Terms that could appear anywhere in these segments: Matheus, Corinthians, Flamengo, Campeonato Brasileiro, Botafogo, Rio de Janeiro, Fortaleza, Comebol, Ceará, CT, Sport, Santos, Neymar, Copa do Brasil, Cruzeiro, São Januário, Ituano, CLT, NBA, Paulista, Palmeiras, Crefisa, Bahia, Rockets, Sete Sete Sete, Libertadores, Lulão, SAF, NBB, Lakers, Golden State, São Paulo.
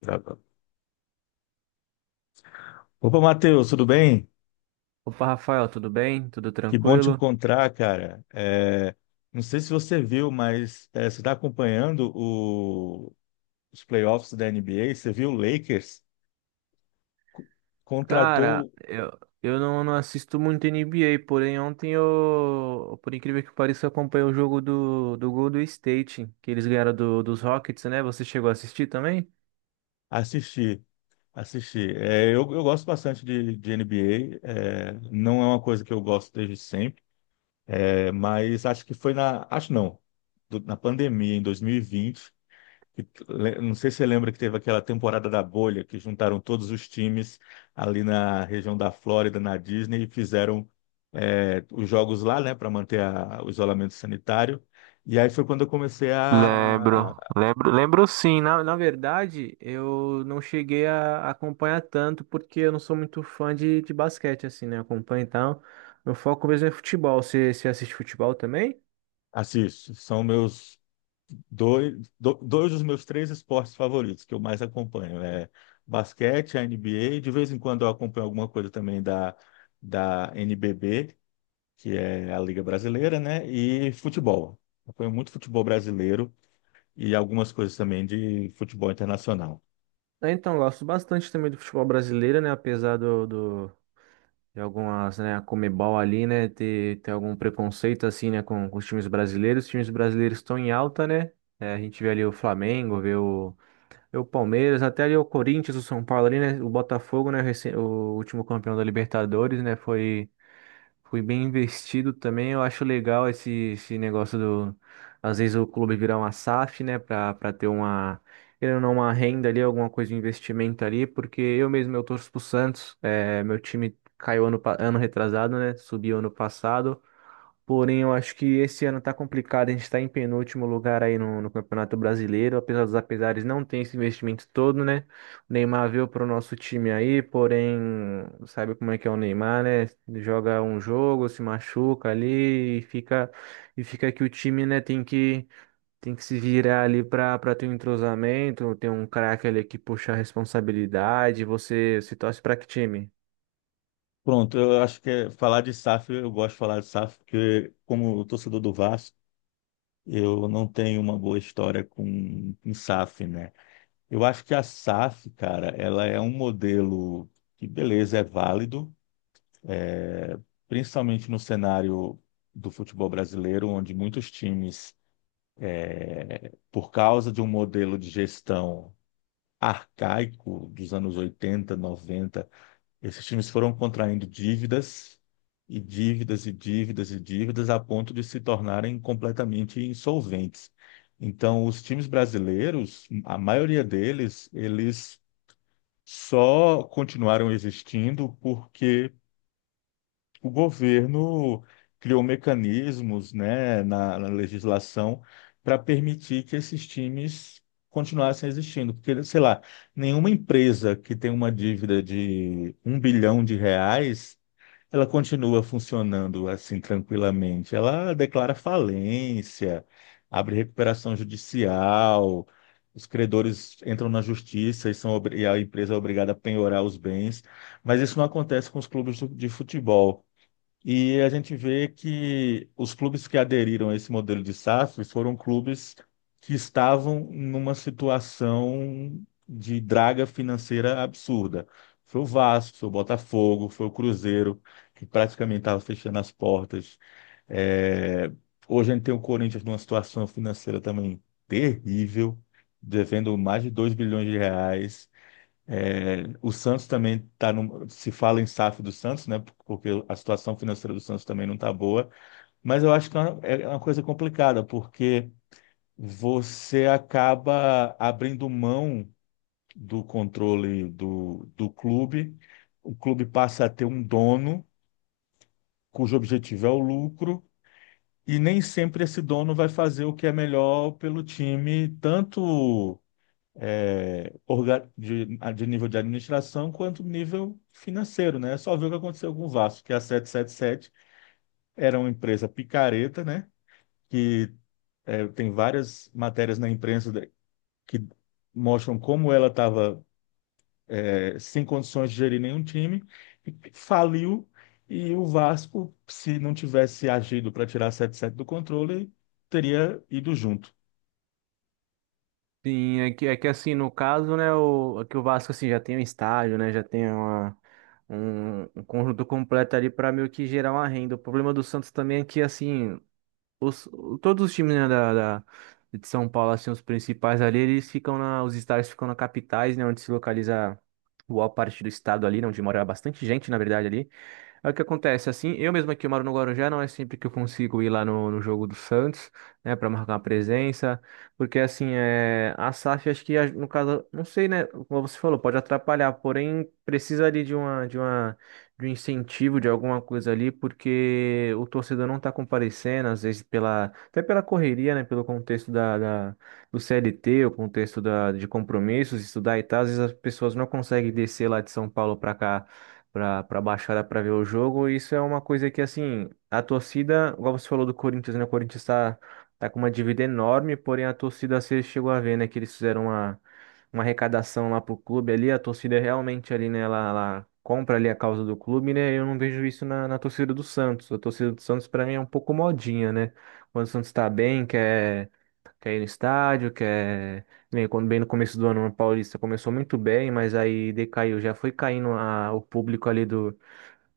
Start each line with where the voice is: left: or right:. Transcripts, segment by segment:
left: Gravando. Opa, Matheus, tudo bem?
right: Opa, Rafael, tudo bem? Tudo
left: Que bom te
right: tranquilo?
left: encontrar, cara. Não sei se você viu, mas você está acompanhando os playoffs da NBA. Você viu o Lakers co-
right: Cara,
left: contratou
right: eu não assisto muito NBA, porém ontem eu, por incrível que pareça, eu acompanhei o jogo do Golden State, que eles ganharam dos Rockets, né? Você chegou a assistir também?
left: assistir, assistir. Eu gosto bastante de NBA. Não é uma coisa que eu gosto desde sempre, mas acho que foi na, acho não, na pandemia em 2020. Não sei se você lembra que teve aquela temporada da bolha que juntaram todos os times ali na região da Flórida, na Disney, e fizeram os jogos lá, né, para manter o isolamento sanitário. E aí foi quando eu comecei
right: Lembro,
left: a
right: lembro, lembro sim. Na verdade, eu não cheguei a acompanhar tanto porque eu não sou muito fã de basquete, assim, né? Eu acompanho e tal. Meu foco mesmo é futebol. Você assiste futebol também?
left: assistir. São meus dois dos meus 3 esportes favoritos que eu mais acompanho. Basquete, a NBA, de vez em quando eu acompanho alguma coisa também da NBB, que é a Liga Brasileira, né? E futebol. Acompanho muito futebol brasileiro e algumas coisas também de futebol internacional.
right: É, então, gosto bastante também do futebol brasileiro, né? Apesar de algumas, né, a Comebol ali, né, ter algum preconceito assim, né, com os times brasileiros. Os times brasileiros estão em alta, né? É, a gente vê ali o Flamengo, vê o Palmeiras, até ali o Corinthians, o São Paulo ali, né? O Botafogo, né? O último campeão da Libertadores, né? Foi. Fui bem investido também. Eu acho legal esse negócio do. Às vezes o clube virar uma SAF, né? Pra ter uma. Querendo ou não, uma renda ali, alguma coisa de investimento ali. Porque eu mesmo, eu torço pro Santos. É, meu time caiu ano retrasado, né? Subiu ano passado. Porém, eu acho que esse ano tá complicado. A gente tá em penúltimo lugar aí no Campeonato Brasileiro. Apesar dos apesares, não tem esse investimento todo, né? O Neymar veio pro nosso time aí, porém, sabe como é que é o Neymar, né? Joga um jogo, se machuca ali e fica que o time, né, tem que se virar ali pra ter um entrosamento, ter um craque ali que puxa a responsabilidade. Você se torce pra que time?
left: Pronto, eu acho que falar de SAF, eu gosto de falar de SAF, porque como torcedor do Vasco, eu não tenho uma boa história com SAF, né? Eu acho que a SAF, cara, ela é um modelo que, beleza, é válido, principalmente no cenário do futebol brasileiro, onde muitos times, por causa de um modelo de gestão arcaico dos anos 80 90, esses times foram contraindo dívidas e dívidas e dívidas e dívidas a ponto de se tornarem completamente insolventes. Então, os times brasileiros, a maioria deles, eles só continuaram existindo porque o governo criou mecanismos, né, na legislação para permitir que esses times continuassem existindo, porque, sei lá, nenhuma empresa que tem uma dívida de 1 bilhão de reais, ela continua funcionando assim tranquilamente. Ela declara falência, abre recuperação judicial. Os credores entram na justiça e, e a empresa é obrigada a penhorar os bens, mas isso não acontece com os clubes de futebol. E a gente vê que os clubes que aderiram a esse modelo de SAF foram clubes que estavam numa situação de draga financeira absurda. Foi o Vasco, foi o Botafogo, foi o Cruzeiro, que praticamente estava fechando as portas. É, Hoje a gente tem o Corinthians numa situação financeira também terrível, devendo mais de 2 bilhões de reais. O Santos também está no. Se fala em SAF do Santos, né? Porque a situação financeira do Santos também não está boa. Mas eu acho que é uma coisa complicada, porque você acaba abrindo mão do controle do clube. O clube passa a ter um dono cujo objetivo é o lucro, e nem sempre esse dono vai fazer o que é melhor pelo time, tanto é, orga- de, de nível de administração quanto nível financeiro, né? É só ver o que aconteceu com o Vasco, que a Sete Sete Sete era uma empresa picareta, né? Que Tem várias matérias na imprensa que mostram como ela estava sem condições de gerir nenhum time, e faliu, e o Vasco, se não tivesse agido para tirar a Sete Sete do controle, teria ido junto.
right: Sim, é que assim, no caso, né, o, é que o Vasco assim, já tem um estádio, né, um, um conjunto completo ali para meio que gerar uma renda. O problema do Santos também é que, assim, todos os times, né, da- de São Paulo, assim, os principais ali, os estádios ficam na capitais, né, onde se localiza boa parte do estado ali, né, onde mora bastante gente, na verdade, ali. É o que acontece, assim, eu mesmo aqui eu moro no Guarujá, não é sempre que eu consigo ir lá no jogo do Santos, né, pra marcar uma presença, porque assim, é, a SAF acho que, no caso, não sei, né, como você falou, pode atrapalhar, porém precisa ali de um incentivo, de alguma coisa ali, porque o torcedor não tá comparecendo, às vezes pela, até pela correria, né, pelo contexto do CLT, o contexto da, de compromissos, estudar e tal, às vezes as pessoas não conseguem descer lá de São Paulo pra cá para baixada para ver o jogo. Isso é uma coisa que, assim, a torcida, igual você falou do Corinthians, né? O Corinthians está tá tá com uma dívida enorme, porém a torcida, você chegou a ver, né, que eles fizeram uma arrecadação lá pro clube ali. A torcida é realmente ali, né, ela compra ali a causa do clube, né? Eu não vejo isso na torcida do Santos. A torcida do Santos, para mim, é um pouco modinha, né? Quando o Santos tá bem, quer ir no estádio, quer né, quando bem no começo do ano, a Paulista começou muito bem, mas aí decaiu, já foi caindo o público ali do,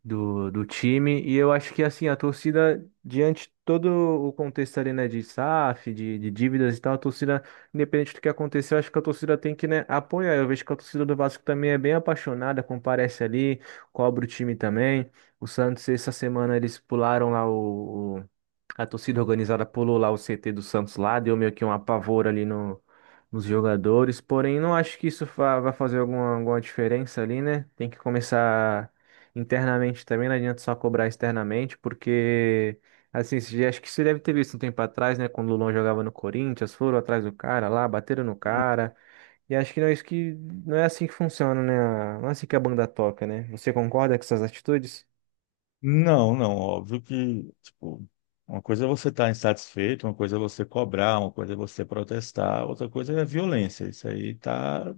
right: do, do time. E eu acho que assim, a torcida, diante de todo o contexto ali, né, de SAF, de dívidas e tal, a torcida, independente do que aconteceu, acho que a torcida tem que, né, apoiar. Eu vejo que a torcida do Vasco também é bem apaixonada, comparece ali, cobra o time também. O Santos, essa semana, eles pularam lá a torcida organizada pulou lá o CT do Santos lá, deu meio que um apavoro ali no, nos jogadores, porém não acho que vai fazer alguma diferença ali, né? Tem que começar internamente também, não adianta só cobrar externamente, porque, assim, acho que você deve ter visto um tempo atrás, né, quando o Lulão jogava no Corinthians, foram atrás do cara lá, bateram no cara, e acho que não é assim que funciona, né? Não é assim que a banda toca, né? Você concorda com essas atitudes?
left: Não, não, óbvio que, tipo, uma coisa é você estar insatisfeito, uma coisa é você cobrar, uma coisa é você protestar, outra coisa é violência. Isso aí tá,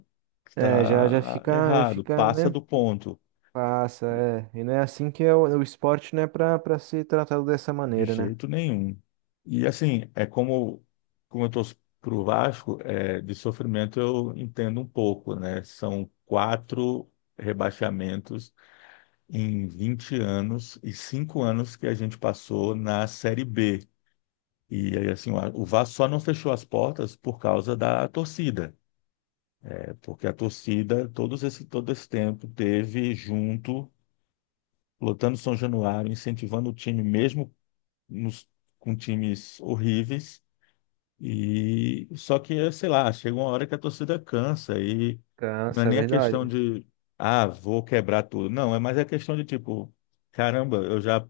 right: É,
left: tá
right: já
left: errado,
right: fica,
left: passa
right: né?
left: do ponto,
right: Passa, é. E não é assim que é o esporte não é pra, pra ser tratado dessa
left: de
right: maneira, né?
left: jeito nenhum. E assim, é como, como eu torço pro Vasco, é, de sofrimento eu entendo um pouco, né? São 4 rebaixamentos em 20 anos e 5 anos que a gente passou na Série B. E aí, assim, o Vasco só não fechou as portas por causa da torcida, é porque a torcida, todo esse tempo, teve junto, lotando São Januário, incentivando o time, mesmo nos, com times horríveis. E só que, sei lá, chega uma hora que a torcida cansa e não é
right: Cansa, é
left: nem a questão
right: verdade.
left: de, ah, vou quebrar tudo. Não, é mais a questão de tipo, caramba, eu já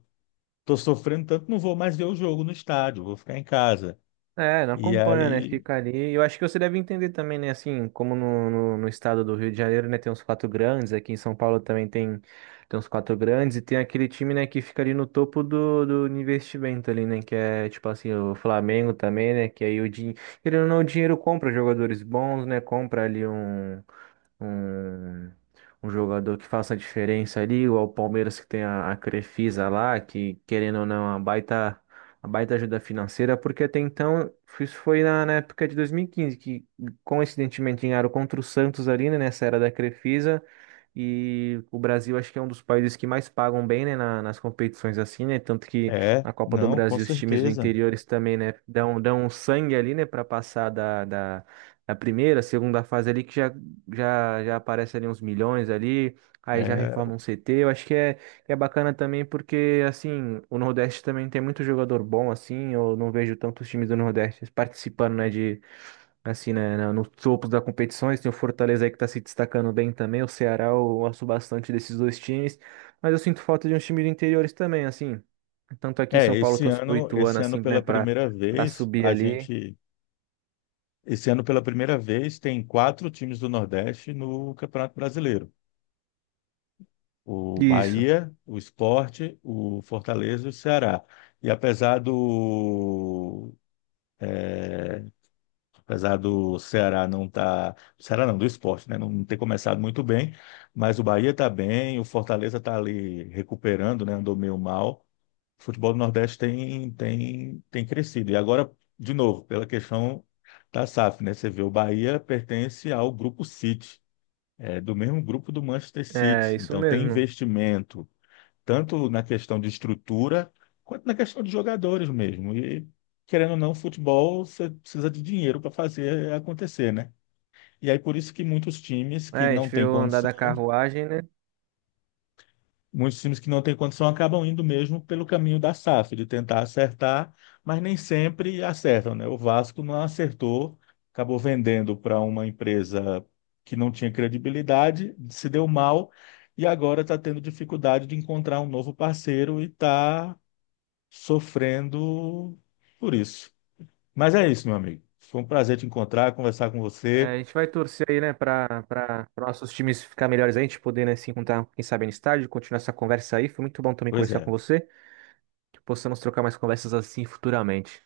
left: tô sofrendo tanto, não vou mais ver o jogo no estádio, vou ficar em casa.
right: É, não
left: E
right: acompanha, né?
left: aí
right: Fica ali. Eu acho que você deve entender também, né? Assim, como no estado do Rio de Janeiro, né? Tem uns quatro grandes. Aqui em São Paulo também tem, tem uns quatro grandes. E tem aquele time, né? Que fica ali no topo do investimento ali, né? Que é, tipo assim, o Flamengo também, né? Que aí o dinheiro... Querendo ou não, o dinheiro compra jogadores bons, né? Compra ali um... um, um jogador que faça a diferença ali, ou ao Palmeiras que tem a Crefisa lá, que querendo ou não, a baita ajuda financeira, porque até então, isso foi na época de 2015, que coincidentemente ganharam contra o Santos ali, né, nessa era da Crefisa, e o Brasil acho que é um dos países que mais pagam bem, né, nas competições assim, né, tanto que
left: é,
right: na Copa do
left: não, com
right: Brasil os times do
left: certeza.
right: interior eles também, né, dão um sangue ali, né, para passar a primeira, a segunda fase ali que já aparece ali uns milhões ali, aí já
left: É,
right: reforma um CT. Eu acho que que é bacana também porque, assim, o Nordeste também tem muito jogador bom, assim, eu não vejo tantos times do Nordeste participando, né, de, assim, né, nos topos das competições. Tem o Fortaleza aí que tá se destacando bem também, o Ceará, eu gosto bastante desses dois times, mas eu sinto falta de uns times do interiores também, assim. Tanto aqui em São Paulo, eu torço pro Ituano,
left: esse ano
right: assim, né,
left: pela primeira
right: para
left: vez,
right: subir ali.
left: esse ano pela primeira vez tem 4 times do Nordeste no Campeonato Brasileiro. O
right: Isso,
left: Bahia, o Sport, o Fortaleza e o Ceará. E apesar do Ceará não tá, Ceará não, do Sport, né, não ter começado muito bem, mas o Bahia está bem, o Fortaleza está ali recuperando, né, andou meio mal. O futebol do Nordeste tem crescido. E agora, de novo, pela questão da SAF, né? Você vê, o Bahia pertence ao grupo City, é, do mesmo grupo do Manchester
right: é,
left: City.
right: isso
left: Então, tem
right: mesmo.
left: investimento, tanto na questão de estrutura, quanto na questão de jogadores mesmo. E, querendo ou não, futebol, você precisa de dinheiro para fazer acontecer, né? E aí, por isso que muitos times
right: É,
left: que
right: a
left: não
right: gente
left: têm
right: viu andar
left: condição
right: da carruagem, né?
left: Muitos times que não têm condição acabam indo mesmo pelo caminho da SAF, de tentar acertar, mas nem sempre acertam, né? O Vasco não acertou, acabou vendendo para uma empresa que não tinha credibilidade, se deu mal e agora está tendo dificuldade de encontrar um novo parceiro e está sofrendo por isso. Mas é isso, meu amigo. Foi um prazer te encontrar, conversar com
right: É,
left: você.
right: a gente vai torcer aí, né, para nossos times ficar melhores aí, a gente poder, né, se encontrar, quem sabe, no estádio, continuar essa conversa aí. Foi muito bom também
left: Pois
right: conversar com
left: é.
right: você, que possamos trocar mais conversas assim futuramente.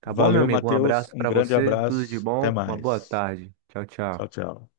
right: Tá bom, meu
left: Valeu,
right: amigo? Um
left: Matheus.
right: abraço
left: Um
right: para
left: grande
right: você, tudo de
left: abraço. Até
right: bom, uma boa
left: mais.
right: tarde. Tchau,
left: Tchau,
right: tchau.
left: tchau.